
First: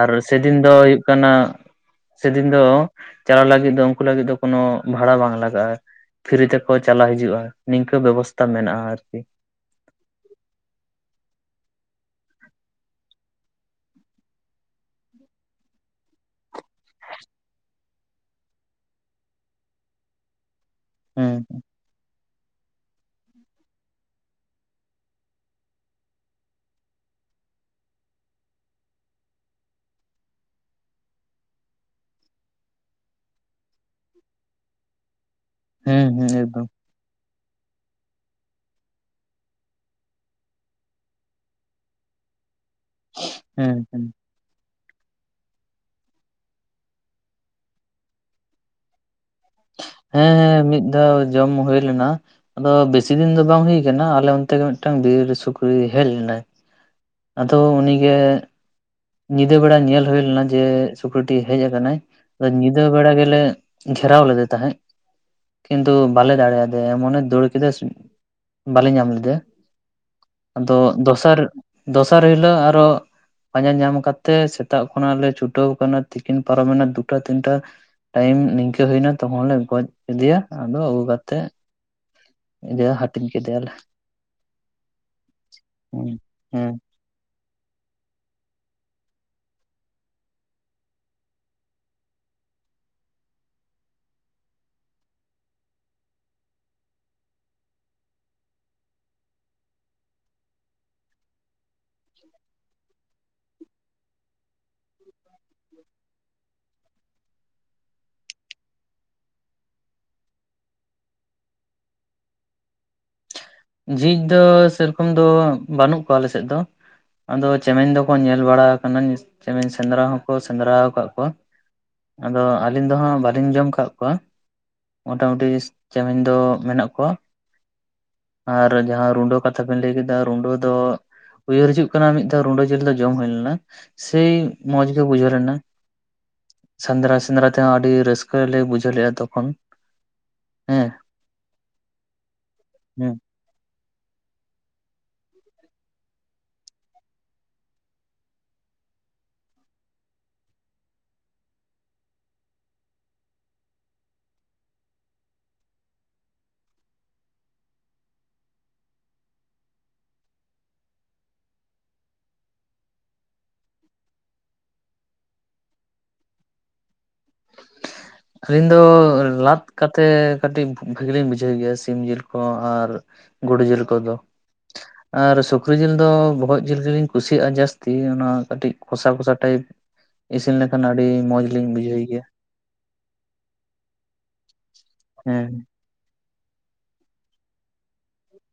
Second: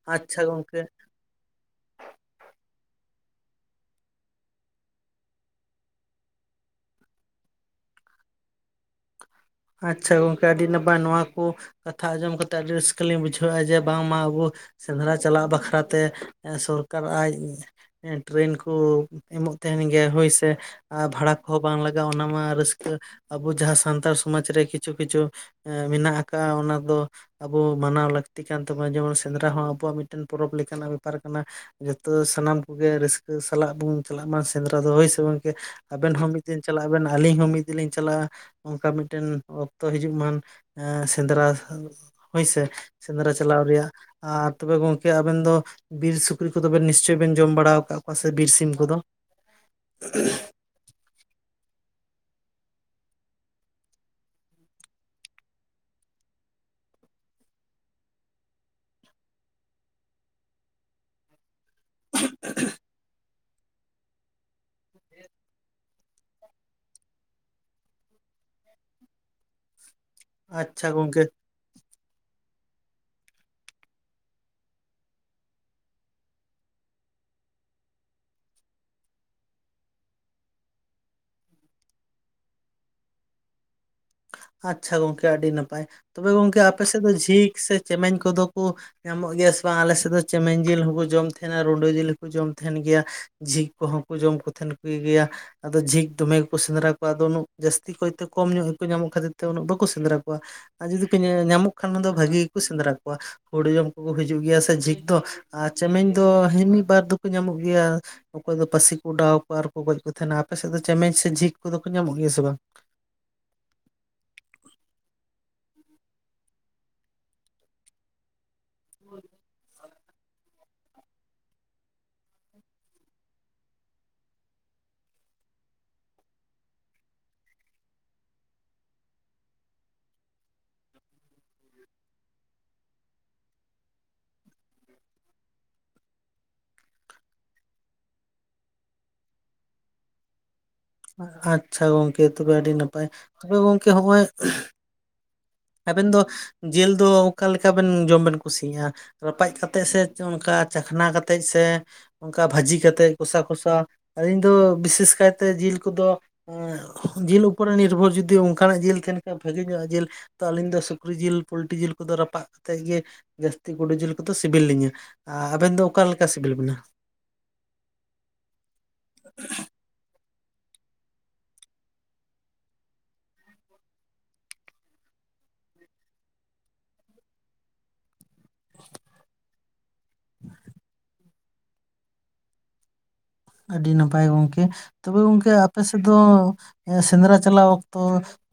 ᱟᱨ ᱟᱪᱪᱷᱟ ᱥᱮᱫᱤᱱ ᱫᱚ ᱜᱚᱝᱠᱮ ᱠᱟᱱᱟ ᱥᱮᱫᱤᱱ ᱫᱚ ᱪᱟᱞᱟᱣ ᱞᱟᱹᱜᱤᱫ ᱫᱚ ᱩᱱᱠᱩ ᱞᱟᱹᱜᱤᱫ ᱫᱚ ᱠᱳᱱᱳ ᱵᱷᱟᱲᱟ ᱵᱟᱝ ᱞᱟᱜᱟᱜᱼᱟ ᱯᱷᱤᱨᱤ ᱛᱮᱠᱚ ᱪᱟᱞᱟᱣ ᱦᱤᱡᱩᱜᱼᱟ ᱱᱤᱝᱠᱟᱹ ᱵᱮᱵᱚᱥᱛᱷᱟ ᱢᱮᱱᱟᱜᱼᱟ ᱟᱨᱠᱤ ᱟᱪ ᱪᱷᱟ ᱜᱚᱝᱠᱮ ᱟᱹᱰᱤ ᱱᱟᱯᱟᱭ ᱱᱚᱣᱟ ᱠᱚ ᱠᱟᱛᱷᱟ ᱟᱸᱡᱚᱢ ᱠᱟ ᱠᱟᱛᱮᱜ ᱟᱹᱰᱤ ᱨᱟᱹᱥᱠᱟᱹᱞᱤᱧ ᱵᱩᱡᱷᱟᱹᱣᱮᱫ-ᱟ ᱡᱮ ᱵᱟᱝᱢᱟ ᱟᱵᱚ ᱥᱮᱸᱫᱽᱨᱟ ᱪᱟᱞᱟᱜ ᱵᱟᱠᱷᱨᱟᱛᱮ ᱥᱚᱨᱠᱟᱨ ᱟᱡ ᱴᱮᱨᱮᱱ ᱠᱚ ᱮᱢᱚᱜ ᱛᱟᱦᱮᱸᱱ ᱜᱮᱭᱟ ᱦᱳᱭ ᱥᱮ ᱟᱨ ᱦᱩᱸ ᱵᱷᱟᱲᱟ ᱠᱚᱦᱚᱸ ᱵᱟᱝ ᱞᱟᱜᱟᱜᱼᱟ ᱚᱱᱟᱢᱟ ᱨᱟᱹᱥᱠᱟᱹ ᱟᱵᱚ ᱡᱟᱦᱟᱸ ᱥᱟᱱᱛᱟᱲ ᱥᱚᱢᱟᱡᱽ ᱨᱮ ᱠᱤᱪᱷᱩ ᱠᱤᱪᱷᱩ ᱢᱮᱱᱟᱜ ᱟᱠᱟᱜᱼᱟ ᱚᱱᱟ ᱫᱚ ᱟᱵᱚ ᱢᱟᱱᱟᱣ ᱞᱟᱹᱠᱛᱤ ᱠᱟᱱ ᱛᱟᱵᱚᱱᱟ ᱡᱮᱢᱚᱱ ᱥᱮᱸᱫᱽᱨᱟ ᱦᱚᱸ ᱟᱵᱚᱣᱟᱜ ᱢᱤᱫᱴᱮᱱ ᱯᱚᱨᱚᱵᱽ ᱞᱮᱠᱟᱱᱟᱜ ᱵᱮᱯᱟᱨ ᱠᱟᱱᱟ ᱡᱚᱛᱚ ᱥᱟᱱᱟᱢ ᱠᱚᱜᱮ ᱨᱟᱹᱥᱠᱟᱹ ᱥᱟᱞᱟᱜ ᱵᱚᱱ ᱪᱟᱞᱟᱜ ᱢᱟ ᱥᱮᱸᱫᱽᱨᱟ ᱫᱚ ᱦᱚᱭ ᱥᱮ ᱵᱟᱝ ᱦᱩᱸ ᱟᱵᱮᱱ ᱦᱚᱸ ᱦᱩᱸ ᱢᱤᱫ ᱫᱤᱱ ᱮᱠᱫᱚᱢ ᱪᱟᱞᱟᱜ ᱵᱮᱱ ᱟᱹᱞᱤᱧ ᱦᱚᱸ ᱢᱤᱫ ᱫᱤᱱ ᱞᱤᱧ ᱪᱟᱞᱟᱜᱼᱟ ᱚᱝᱠᱟ ᱢᱤᱫ ᱴᱮᱱ ᱚᱠᱛᱚ ᱦᱤᱡᱩᱜ ᱢᱟ ᱮ ᱥᱮᱸᱫᱽᱨᱟ ᱦᱳᱭ ᱥᱮ ᱥᱮᱸᱫᱽᱨᱟ ᱪᱟᱞᱟᱣ ᱦᱮᱸ ᱨᱮᱭᱟᱜ ᱦᱮᱸ ᱟᱨ ᱛᱚᱵᱮ ᱜᱚᱝᱠᱮ ᱟᱵᱮᱱ ᱫᱚ ᱵᱤᱨ ᱥᱩᱠᱨᱤ ᱠᱚᱫᱚ ᱱᱤᱥᱪᱚᱭ ᱵᱮᱱ ᱡᱚᱢ ᱵᱟᱲᱟ ᱟᱠᱟᱫ ᱠᱚᱣᱟ ᱥᱮ ᱵᱤᱨ ᱥᱤᱢ ᱠᱚᱫᱚ ᱦᱮᱸ ᱦᱮᱸ ᱢᱤᱫ ᱫᱷᱟᱣ ᱡᱚᱢ ᱦᱩᱭ ᱞᱮᱱᱟ ᱟᱫᱚ ᱵᱮᱥᱤ ᱫᱤᱱ ᱫᱚ ᱵᱟᱝ ᱦᱩᱭ ᱠᱟᱱᱟ ᱟᱞᱮ ᱚᱱᱛᱮ ᱜᱮ ᱢᱤᱫᱴ ᱟᱝ ᱵᱤᱨ ᱥᱩᱠᱨᱤᱭ ᱦᱮᱡ ᱞᱮᱱᱟᱭ ᱟᱫᱚ ᱩᱱᱤ ᱜᱮ ᱧᱤᱫᱟᱹ ᱵᱮᱲᱟ ᱧᱮᱞ ᱦᱩᱭ ᱞᱮᱱᱟ ᱡᱮ ᱥᱩᱠᱨᱤᱴᱤ ᱦᱮᱡ ᱟᱠᱟᱱᱟᱭ ᱧᱤᱫᱟᱹ ᱵᱮᱲᱟ ᱜᱮᱞᱮ ᱜᱷᱮᱨᱟᱣ ᱞᱮᱫᱤ ᱛᱟᱦᱮᱸᱫ ᱠᱤᱱᱛᱩ ᱵᱟᱞᱮ ᱫᱟᱲᱮᱭᱟᱫᱟ ᱮᱢᱚᱱ ᱮ ᱫᱟᱹᱲ ᱠᱮᱫᱟ ᱥᱩᱜ ᱵᱟᱞᱮ ᱧᱟᱢ ᱞᱮᱫᱮᱭᱟ ᱟᱫᱚ ᱟᱪᱪᱷᱟ ᱜᱚᱝᱠᱮ ᱫᱚᱥᱟᱨ ᱫᱚᱥᱟᱨ ᱦᱤᱞᱚᱜ ᱟᱨᱚ ᱯᱟᱸᱡᱟ ᱧᱟᱢ ᱠᱟᱛᱮᱜ ᱥᱮᱛᱟᱜ ᱠᱷᱚᱱᱟᱜ ᱞᱮ ᱪᱷᱩᱴᱟᱹᱣ ᱟᱠᱟᱱᱟ ᱛᱤᱠᱤᱱ ᱯᱟᱨᱚᱢᱮᱱᱟ ᱫᱩᱴᱟ ᱛᱤᱱᱴᱟ ᱴᱟᱭᱤᱢ ᱱᱤᱝᱠᱟᱹ ᱦᱩᱭ ᱮᱱᱟ ᱛᱚᱠᱷᱚᱱ ᱞᱮ ᱜᱚᱡ ᱠᱮᱫᱤᱭᱟ ᱟᱫᱚ ᱟᱹᱜᱩ ᱠᱟᱛᱮᱜ ᱡᱮ ᱦᱟᱹᱴᱤᱧ ᱠᱮᱫᱮᱭᱟᱞᱮ ᱟᱪᱷᱟ ᱜᱚᱝᱠᱮ ᱟᱹᱰᱤ ᱱᱟᱯᱟᱭ ᱦᱩᱸ ᱛᱚᱵᱮ ᱜᱚᱝᱠᱮ ᱦᱮᱸ ᱟᱯᱮ ᱥᱮᱫ ᱫᱚ ᱡᱷᱤᱠ ᱥᱮ ᱪᱮᱢᱮᱧ ᱠᱚᱫᱚ ᱠᱚ ᱧᱟᱢᱚᱜ ᱜᱮᱭᱟ ᱥᱮ ᱵᱟᱝ ᱟᱞᱮ ᱥᱮᱫ ᱫᱚ ᱪᱮᱢᱮᱧ ᱡᱤᱞ ᱦᱚᱸᱠᱚ ᱡᱚᱢ ᱛᱟᱦᱮᱸᱱᱟ ᱨᱩᱱᱰᱟᱹ ᱡᱤᱞ ᱦᱚᱸᱠᱚ ᱡᱚᱢ ᱛᱟᱦᱮᱸᱱ ᱜᱮᱭᱟ ᱡᱷᱤᱠ ᱠᱚᱦᱚᱸ ᱠᱚ ᱡᱚᱢ ᱠᱚ ᱛᱟᱦᱮᱸᱱ ᱠᱚ ᱜᱮᱭᱟ ᱟᱫᱚ ᱡᱷᱤᱠ ᱫᱚᱢᱮ ᱜᱮᱠᱚ ᱥᱮᱸᱫᱽᱨᱟ ᱠᱚᱣᱟ ᱟᱫᱚ ᱩᱱᱟᱹ ᱡᱟᱹᱥᱛᱤ ᱠᱚ ᱠᱟᱭᱛᱮ ᱠᱚᱢ ᱧᱚᱜ ᱜᱮᱠᱚ ᱧᱟᱢᱚᱜ ᱠᱟᱱᱟ ᱠᱷᱟᱹᱛᱤᱨ ᱛᱮ ᱩᱱᱟᱹᱜ ᱵᱟᱠᱚ ᱥᱮᱸᱫᱽᱨᱟ ᱠᱚᱣᱟ ᱟᱨ ᱡᱩᱫᱤ ᱠᱚ ᱧᱟᱢᱚᱜ ᱠᱷᱟᱱ ᱵᱷᱟᱹᱜᱤ ᱜᱮᱠᱚ ᱥᱮᱸᱫᱽᱨᱟ ᱠᱚᱣᱟ ᱦᱩᱲᱩ ᱡᱚᱢ ᱠᱚᱠᱚ ᱦᱤᱡᱩᱜ ᱜᱮᱭᱟ ᱥᱮ ᱡᱷᱤᱠ ᱫᱚ ᱟᱨ ᱪᱮᱢᱮᱧ ᱫᱚ ᱢᱤᱫ ᱵᱟᱨ ᱫᱚᱠᱚ ᱧᱟᱢᱚᱜ ᱜᱮᱭᱟ ᱚᱠᱚᱭ ᱫᱚ ᱯᱟᱹᱥᱤ ᱠᱚ ᱚᱰᱟᱣ ᱟᱠᱚᱣᱟ ᱟᱨᱠᱚ ᱜᱚᱡ ᱠᱚ ᱛᱟᱦᱮᱸᱱᱟ ᱟᱯᱮ ᱥᱮᱫ ᱫᱚ ᱪᱮᱢᱮᱧ ᱥᱮ ᱡᱷᱤᱠ ᱠᱚᱫᱚ ᱠᱚ ᱧᱟᱢᱚᱜ ᱜᱮᱭᱟ ᱥᱮ ᱵᱟᱝ ᱡᱷᱤᱠ ᱫᱚ ᱥᱮᱨᱚᱠᱚᱢ ᱫᱚ ᱵᱟᱹᱱᱩᱜ ᱠᱚᱣᱟ ᱟᱞᱮᱥᱮᱫ ᱫᱚ ᱟᱫᱚ ᱪᱮᱢᱮᱧ ᱫᱚᱠᱚ ᱧᱮᱞ ᱵᱟᱲᱟ [UNINTELLIGIBLE] ᱡᱮᱢ ᱥᱮᱸᱫᱽᱨᱟ ᱦᱚᱸᱠᱚ ᱥᱮᱸᱫᱽᱨᱟ ᱟᱠᱟᱫ ᱠᱚᱣᱟ ᱟᱫᱚ ᱟᱹᱞᱤᱧ ᱫᱚ ᱦᱟᱸᱜ ᱵᱟᱞᱤᱧ ᱡᱚᱢ ᱟᱠᱟᱫ ᱠᱚᱣᱟ ᱢᱚᱴᱟ ᱢᱩᱴᱤ ᱪᱮᱢᱮᱧ ᱫᱚ ᱢᱮᱱᱟᱜ ᱠᱚᱣᱟ ᱟᱨ ᱡᱟᱦᱟᱸ ᱨᱩᱰᱟᱹ ᱠᱟᱛᱷᱟ ᱵᱮᱤᱱ ᱞᱟᱹᱭ ᱠᱮᱫᱟ ᱨᱩᱱᱰᱟᱹ ᱫᱚ ᱩᱭᱦᱟᱹᱨ ᱦᱤᱡᱩᱜ ᱠᱟᱱᱟ ᱢᱤᱫ ᱫᱷᱟᱣ ᱨᱩᱰᱟᱹ ᱡᱤᱞ ᱫᱚ ᱡᱚᱢ ᱦᱩᱭ ᱞᱮᱱᱟ ᱥᱮᱭ ᱢᱚᱸᱡ ᱜᱮ ᱵᱩᱡᱷᱟᱹᱣ ᱞᱮᱱᱟ ᱥᱮᱸᱫᱽᱨᱟ ᱥᱮᱸᱫᱽᱨᱟ ᱛᱮᱦᱚᱸ ᱟᱹᱰᱤ ᱨᱟᱹᱥᱠᱟᱹ ᱞᱮ ᱵᱩᱡᱷᱟᱹᱣ ᱞᱮᱫᱼᱟ ᱛᱚᱠᱷᱚᱱ ᱦᱮᱸ ᱟᱪᱷᱟ ᱜᱚᱝᱠᱮ ᱛᱚᱵᱮ ᱟᱹᱰᱤ ᱱᱟᱯᱟᱭ ᱛᱚᱵᱮ ᱜᱚᱝᱠᱮ ᱦᱚᱜᱼᱚᱭ ᱟᱵᱮᱱ ᱫᱚ ᱡᱤᱞ ᱫᱚ ᱚᱠᱟᱮᱠᱟ ᱵᱮᱱ ᱡᱚᱢ ᱵᱮᱱ ᱠᱩᱥᱤᱭᱟᱜᱼᱟ ᱨᱟᱯᱟᱜ ᱠᱟ ᱠᱟᱛᱮᱜ ᱥᱮ ᱚᱱᱠᱟ ᱪᱟᱠᱷᱱᱟ ᱠᱟᱛᱮᱜ ᱥᱮ ᱚᱱᱠᱟ ᱵᱷᱟᱹᱡᱤ ᱠᱟ ᱠᱟᱛᱮᱫ ᱠᱚᱥᱟ ᱠᱚᱥᱟᱣ ᱤᱧ ᱫᱚ ᱵᱤᱥᱮᱥ ᱠᱟᱭᱛᱮ ᱡᱤᱞ ᱠᱚᱫᱚ ᱮᱸ ᱡᱤᱞ ᱩᱯᱚᱨᱮ ᱱᱤᱨᱵᱷᱚᱨ ᱡᱩᱚᱫᱤ ᱚᱱᱠᱟᱱᱟᱜ ᱡᱤᱞ ᱛᱟᱦᱮᱱ ᱠᱷᱟᱱᱡ ᱵᱷᱟᱹᱜᱤ ᱧᱚᱜᱼᱟ ᱡᱤᱞ ᱛᱚ ᱟᱹᱞᱤᱧ ᱫᱚ ᱥᱩᱠᱨᱤ ᱡᱤᱞ ᱯᱳᱞᱴᱤ ᱡᱤᱞ ᱠᱚᱫᱚ ᱨᱟᱯᱟᱜ ᱠᱟᱛᱮᱫ ᱜᱮ ᱡᱟᱹᱥᱛᱤ ᱜᱳᱰᱩ ᱡᱤᱞ ᱠᱚᱫᱚ ᱥᱤᱵᱤᱞ ᱞᱤᱧᱟᱹ ᱟᱨ ᱟᱵᱮᱱ ᱫᱚ ᱚᱠᱟ ᱞᱮᱠᱟ ᱥᱤᱵᱤᱞ ᱵᱮᱱᱟ ᱟᱹᱞᱤᱧ ᱫᱚ ᱞᱟᱛ ᱠᱟᱛᱮ ᱠᱟᱹᱴᱤᱡ ᱵᱷᱟᱜᱤ ᱞᱤᱧ ᱵᱩᱡᱷᱟᱹᱣ ᱜᱮᱭᱟ ᱥᱤᱢ ᱡᱤᱞ ᱠᱚ ᱟᱨ ᱜᱩᱰᱩ ᱡᱤᱞ ᱠᱚᱫᱚ ᱟᱨ ᱥᱩᱠᱨᱤ ᱡᱤᱞ ᱫᱚ ᱵᱚᱦᱚᱜ ᱡᱤᱞ ᱜᱮᱞᱤᱧ ᱠᱩᱥᱤᱭᱟᱜ-ᱟ ᱡᱟᱹᱥᱛᱤ ᱚᱱᱟ ᱠᱟᱹᱴᱤᱡ ᱠᱚᱥᱟ ᱠᱚᱥᱟ ᱴᱟᱭᱤᱯ ᱤᱥᱤᱱ ᱞᱮᱠᱷᱟᱱ ᱟᱹᱰᱤ ᱢᱚᱡᱽ ᱞᱤᱧ ᱵᱩᱡᱷᱟᱹᱣ ᱜᱮᱭᱟ ᱟᱹᱰᱤ ᱱᱟᱯᱟᱭ ᱜᱚᱝᱠᱮ ᱛᱚᱵᱮ ᱜᱚᱝᱠᱮ ᱦᱮᱸ ᱟᱯᱮ ᱥᱮᱫ ᱫᱚ ᱥᱮᱸᱫᱽᱨᱟ ᱪᱟᱞᱟᱣ ᱚᱠᱛᱚ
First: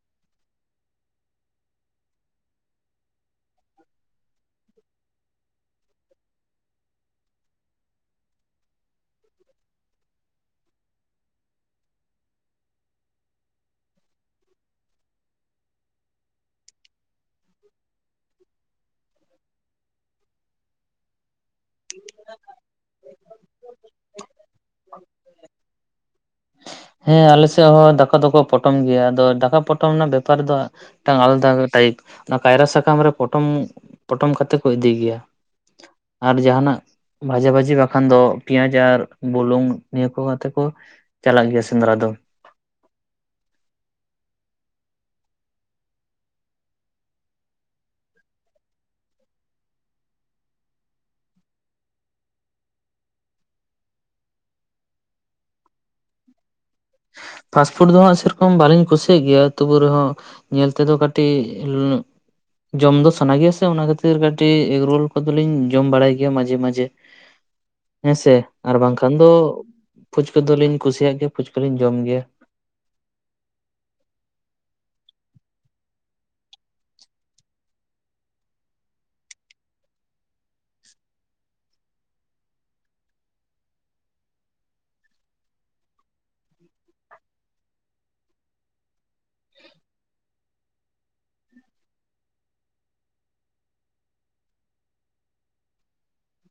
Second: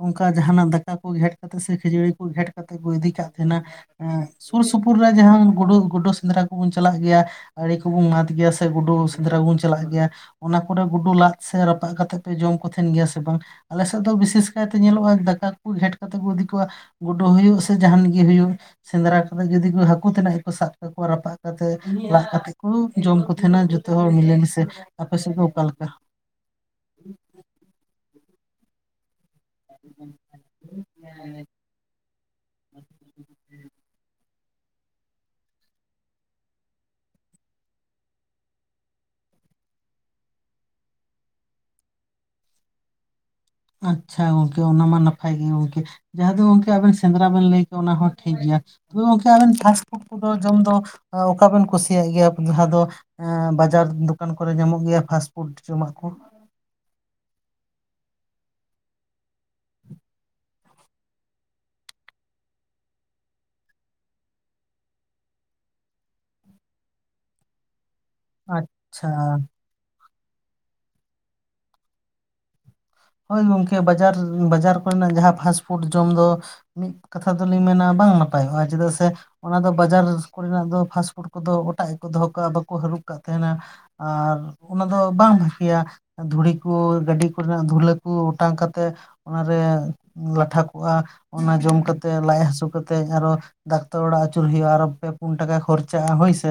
ᱚᱱᱠᱟ ᱡᱟᱦᱱᱟᱜ ᱫᱟᱠᱟ ᱠᱚ ᱜᱷᱮᱴ ᱠᱟᱛᱮᱜ ᱥᱮ ᱠᱷᱟ. ᱡᱟᱹᱲᱤ ᱠᱚ ᱜᱷᱮᱴ ᱠᱟᱛᱮᱜ ᱠᱚ ᱤᱫᱤ ᱠᱟᱜ ᱛᱟᱦᱮᱱᱟ ᱮᱜ ᱥᱩᱨ ᱥᱩᱯᱩᱨ ᱨᱮ ᱡᱟᱦᱟᱸ ᱜᱩᱰᱩ ᱜᱩᱰᱩ ᱥᱮᱸᱫᱽᱨᱟ ᱠᱚᱵᱚᱱ ᱪᱟᱞᱟᱜ ᱜᱮᱭᱟ ᱟᱲᱮ ᱠᱚᱵᱚᱱ ᱢᱟᱛᱫ ᱜᱮᱭᱟ ᱥᱮ ᱜᱩᱰᱩ ᱥᱮᱸᱫᱽᱨᱟ ᱵᱩᱱ ᱪᱟᱞᱟᱜ ᱜᱮᱭᱟ ᱚᱱᱟ ᱠᱚᱨᱮ ᱜᱩᱰᱩ ᱞᱟᱫ ᱥᱮ ᱨᱟᱯᱟᱜ ᱠᱟᱛᱮᱜ ᱯᱮ ᱡᱚᱢ ᱠᱚ ᱛᱟᱦᱮᱱ ᱜᱮᱭᱟ ᱥᱮ ᱵᱟᱝ ᱟᱞᱮᱥᱮᱫ ᱫᱚ ᱵᱤᱥᱮᱥ ᱠᱟᱭᱛᱮ ᱧᱮᱞᱚᱜᱼᱟ ᱫᱟᱠᱟ ᱠᱚ ᱜᱷᱮᱸᱴ ᱠᱟᱛᱮᱫ ᱠᱚ ᱤᱫᱤ ᱠᱚᱣᱟ ᱜᱩᱰᱩ ᱦᱩᱭᱩᱜ ᱥᱮ ᱡᱟᱦᱟᱱᱤᱡ ᱜᱮ ᱦᱩᱭᱩᱜ ᱥᱮᱸᱫᱽᱨᱟ ᱠᱟᱛᱮᱫ ᱡᱩᱫᱤ ᱦᱟᱹᱠᱩ ᱛᱮᱱᱟᱜ ᱜᱮᱠᱚ ᱥᱟᱵ ᱠᱟᱠᱚᱣᱟ ᱨᱟᱯᱟᱜ ᱛᱮ ᱞᱟᱜ ᱠᱟᱛᱮᱫ ᱠᱚ ᱡᱚᱢ ᱠᱚ ᱛᱟᱦᱮᱸᱱᱟ ᱡᱚᱛᱚ ᱦᱚᱲ ᱢᱤᱞᱮ ᱢᱤᱥᱮ ᱟᱯᱮᱥᱮᱫ ᱜᱮ ᱚᱠᱟᱮ ᱞᱮᱠᱟ ᱦᱮᱸ ᱟᱞᱮ ᱥᱮᱫ ᱦᱚᱸ ᱫᱟᱠᱟ ᱫᱚᱠᱚ ᱯᱚᱴᱚᱢ ᱜᱮᱭᱟ ᱟᱫᱚ ᱫᱟᱠᱟ ᱯᱚᱴᱚᱢ ᱨᱮᱱᱟᱜ ᱵᱮᱯᱟᱨ ᱫᱚ ᱢᱤᱫ ᱴᱟᱝ ᱟᱞᱟᱫᱟ ᱴᱟᱭᱤᱯ ᱚᱱᱟ ᱠᱟᱭᱨᱟ ᱥᱟᱠᱟᱢ ᱨᱮ ᱯᱚᱴᱚᱢ ᱯᱚᱴᱚᱢ ᱠᱟᱛᱮ ᱠᱚ ᱤᱫᱤ ᱜᱮᱭᱟ ᱟᱨ ᱡᱟᱦᱟᱱᱟᱜ ᱵᱷᱟᱡᱟ ᱵᱷᱟᱹᱡᱤ ᱵᱟᱠᱷᱟᱱ ᱫᱚ ᱯᱮᱸᱭᱟᱡ ᱟᱨ ᱵᱩᱞᱩᱝ ᱱᱤᱭᱟᱹ ᱠᱚ ᱠᱟᱛᱮ ᱠᱚ ᱪᱟᱞᱟᱜ ᱜᱮᱭᱟ ᱥᱮ ᱥᱮᱸᱫᱽᱨᱟ ᱫᱚ ᱟᱪᱪᱷᱟ ᱜᱚᱝᱠᱮ ᱚᱱᱟ ᱢᱟ ᱱᱟᱯᱟᱭ ᱜᱮ ᱜᱚᱝᱠᱮ ᱡᱟᱦᱟᱸ ᱫᱚ ᱜᱚᱝᱠᱮ ᱟᱵᱮᱱ ᱥᱮᱸᱫᱽᱨᱟ ᱵᱮᱱ ᱞᱟᱹᱭ ᱠᱮᱣᱟ ᱚᱱᱟ ᱦᱚᱸ ᱴᱷᱤᱠ ᱜᱮᱭᱟ ᱛᱚ ᱜᱚᱝᱠᱮ ᱟᱵᱮᱱ ᱯᱷᱟᱥᱴᱯᱷᱩᱰ ᱠᱚᱫᱚ ᱡᱚᱢ ᱫᱚ ᱚᱠᱟᱵᱮᱱ ᱠᱩᱥᱤᱭᱟᱜ ᱜᱮᱭᱟ ᱡᱟᱦᱟᱸ ᱫᱚ ᱵᱟᱡᱟᱨ ᱫᱚᱠᱟᱱ ᱠᱚᱨᱮ ᱧᱟᱢᱚᱜ ᱜᱮᱭᱟ ᱯᱷᱟᱥᱯᱷᱩᱰ ᱡᱚᱢᱟᱜ ᱠᱚ ᱯᱷᱟᱥᱴᱯᱷᱩᱰ ᱫᱚ ᱦᱟᱸᱜ ᱥᱮᱨᱚᱠᱚᱢ ᱵᱟ. ᱞᱤᱧ ᱠᱩᱥᱤᱭᱟᱜ ᱜᱮᱭᱟ ᱛᱚᱵᱩ ᱨᱮᱦᱚᱸ ᱧᱮᱞ ᱛᱮᱫᱚ ᱠᱟᱹᱴᱤᱡ ᱡᱚᱢ ᱫᱚ ᱥᱟᱱᱟ ᱜᱮᱭᱟ ᱥᱮ ᱚᱱᱟ ᱠᱷᱟᱹᱛᱤᱨ ᱠᱟᱹᱴᱤᱡ ᱮᱜᱽᱨᱳᱞ ᱠᱚᱫᱚᱞᱤᱧ ᱡᱚᱢ ᱵᱟᱲᱟᱭ ᱜᱮᱭᱟ ᱢᱟᱡᱷᱮ ᱢᱟᱡᱷᱮ [INAUDIBLE] ᱦᱮᱸᱥᱮ ᱟᱨ ᱟᱪᱪᱷᱟ ᱵᱟᱝᱠᱷᱟᱱ ᱫᱚ ᱯᱷᱩᱪᱠᱟᱹ ᱫᱚᱞᱤᱧ ᱠᱩᱥᱤᱭᱟᱜ ᱜᱮᱭᱟ ᱯᱷᱩᱪᱠᱟᱹᱫᱚᱞᱤᱧ ᱡᱚᱢ ᱜᱮᱭᱟ ᱦᱳᱭ ᱜᱚᱝᱠᱮ ᱵᱟᱡᱟᱨ ᱵᱟᱡᱟᱨ ᱠᱚᱨᱮᱱᱟᱜ ᱡᱟᱦᱟᱸ ᱯᱷᱟᱥᱴᱯᱷᱩᱰ ᱡᱚᱢ ᱫᱚ ᱢᱤᱫ ᱠᱟᱛᱷᱟ ᱫᱚᱞᱤᱧ ᱢᱮᱱᱟ ᱵᱟᱝ ᱱᱟᱯᱟᱭᱚᱜ-ᱟ ᱪᱮᱫᱟᱜ ᱥᱮ ᱚᱱᱟ ᱫᱚ ᱵᱟᱡᱟᱨ ᱠᱚᱨᱮᱱᱟᱜ ᱫᱚ ᱯᱷᱟᱥᱴᱯᱷᱩᱰ ᱠᱚᱫᱚ ᱚᱴᱟᱜ ᱜᱮᱠᱚ ᱫᱚᱦᱚ ᱠᱟᱜᱼᱟ ᱵᱟᱠᱚ ᱦᱟᱹᱨᱩᱵ ᱠᱟᱜ ᱛᱟᱦᱮᱱᱟ ᱟᱨ ᱚᱱᱟ ᱫᱚ ᱵᱟᱝ ᱵᱷᱟᱹᱜᱤᱭᱟ ᱫᱷᱩᱲᱤ ᱠᱚ ᱜᱟᱹᱰᱤ ᱠᱚᱨᱮᱱᱟᱜ ᱫᱷᱩᱞᱟᱹ ᱠᱩ ᱚᱴᱟᱝ ᱠᱟᱛᱮᱜ ᱚᱱᱟᱨᱮ ᱞᱟᱴᱷᱟ ᱠᱚᱜᱼᱟ ᱚᱱᱟ ᱡᱚᱢ ᱠᱟᱛᱮᱜ ᱞᱟᱡ ᱦᱟᱹᱥᱩ ᱠᱟᱛᱮᱜ ᱟᱨᱚ ᱰᱟᱠᱛᱟᱨ ᱚᱲᱟᱜ ᱟᱹᱪᱩᱨ ᱦᱩᱭᱩᱜ-ᱟ ᱟᱨᱚ ᱯᱮ ᱯᱩᱱ ᱴᱟᱠᱟ ᱠᱷᱚᱨᱪᱟᱜ-ᱟ ᱦᱳᱭ ᱥᱮ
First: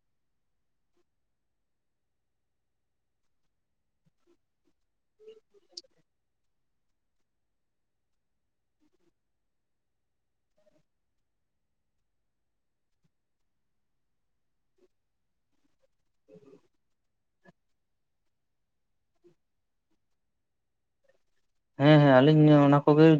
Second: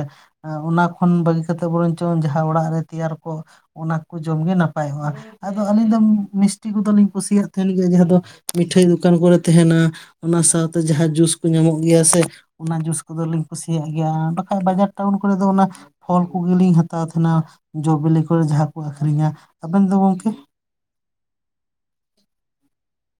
ᱚᱱᱟ ᱠᱷᱚᱱ ᱵᱟᱹᱜᱤ ᱠᱟᱛᱮᱜ ᱵᱚᱨᱚᱝᱪᱚᱝ ᱡᱟᱦᱟᱸ ᱚᱲᱟᱜ ᱨᱮ ᱛᱮᱭᱟᱨ ᱠᱚᱜ ᱚᱱᱟ ᱠᱚ ᱡᱚᱢᱜᱮ ᱱᱟᱯᱟᱭ ᱱᱟᱯᱟᱭᱚᱜᱼᱟ ᱟᱫᱚ ᱟᱹᱞᱤᱧ ᱫᱚ ᱢᱤᱥᱴᱤ ᱠᱚᱫᱚᱞᱤᱧ ᱠᱩᱥᱤᱭᱟᱜ ᱛᱟᱦᱮᱱ ᱜᱮᱭᱟ ᱡᱟᱦᱟᱸ ᱫᱚ ᱢᱤᱴᱷᱟᱹᱭ ᱫᱚᱠᱟᱱ ᱠᱚᱨᱮ ᱛᱟᱦᱮᱱᱟ ᱚᱱᱟ ᱥᱟᱶᱛᱮ ᱡᱟᱦᱟᱸ ᱡᱩᱥ ᱠᱚ ᱧᱟᱢᱚᱜ ᱜᱮᱭᱟ ᱥᱮ ᱚᱱᱟ ᱡᱩᱥ ᱠᱚᱫᱚᱞᱤᱧ ᱠᱩᱥᱤᱭᱟᱜ ᱜᱮᱭᱟ ᱟᱨ ᱵᱟᱡᱟᱨ ᱴᱟᱣᱩᱱ ᱠᱚᱨᱮ ᱫᱚ ᱚᱱᱟ ᱯᱷᱚᱞ ᱠᱚᱜᱮᱞᱤᱧ ᱦᱟᱛᱟᱣ ᱛᱟᱦᱮᱸᱱᱟ ᱡᱚ ᱵᱤᱞᱤ ᱠᱚᱨᱮ ᱡᱟᱦᱟᱸ ᱠᱚ ᱟᱹᱷᱨᱤᱧᱟ ᱟᱵᱮᱱ ᱫᱚ ᱜᱚᱝᱠᱮ ᱦᱮᱸ ᱦᱮᱸ ᱟᱹᱞᱤᱧ ᱚᱱᱟ ᱠᱚᱜᱮ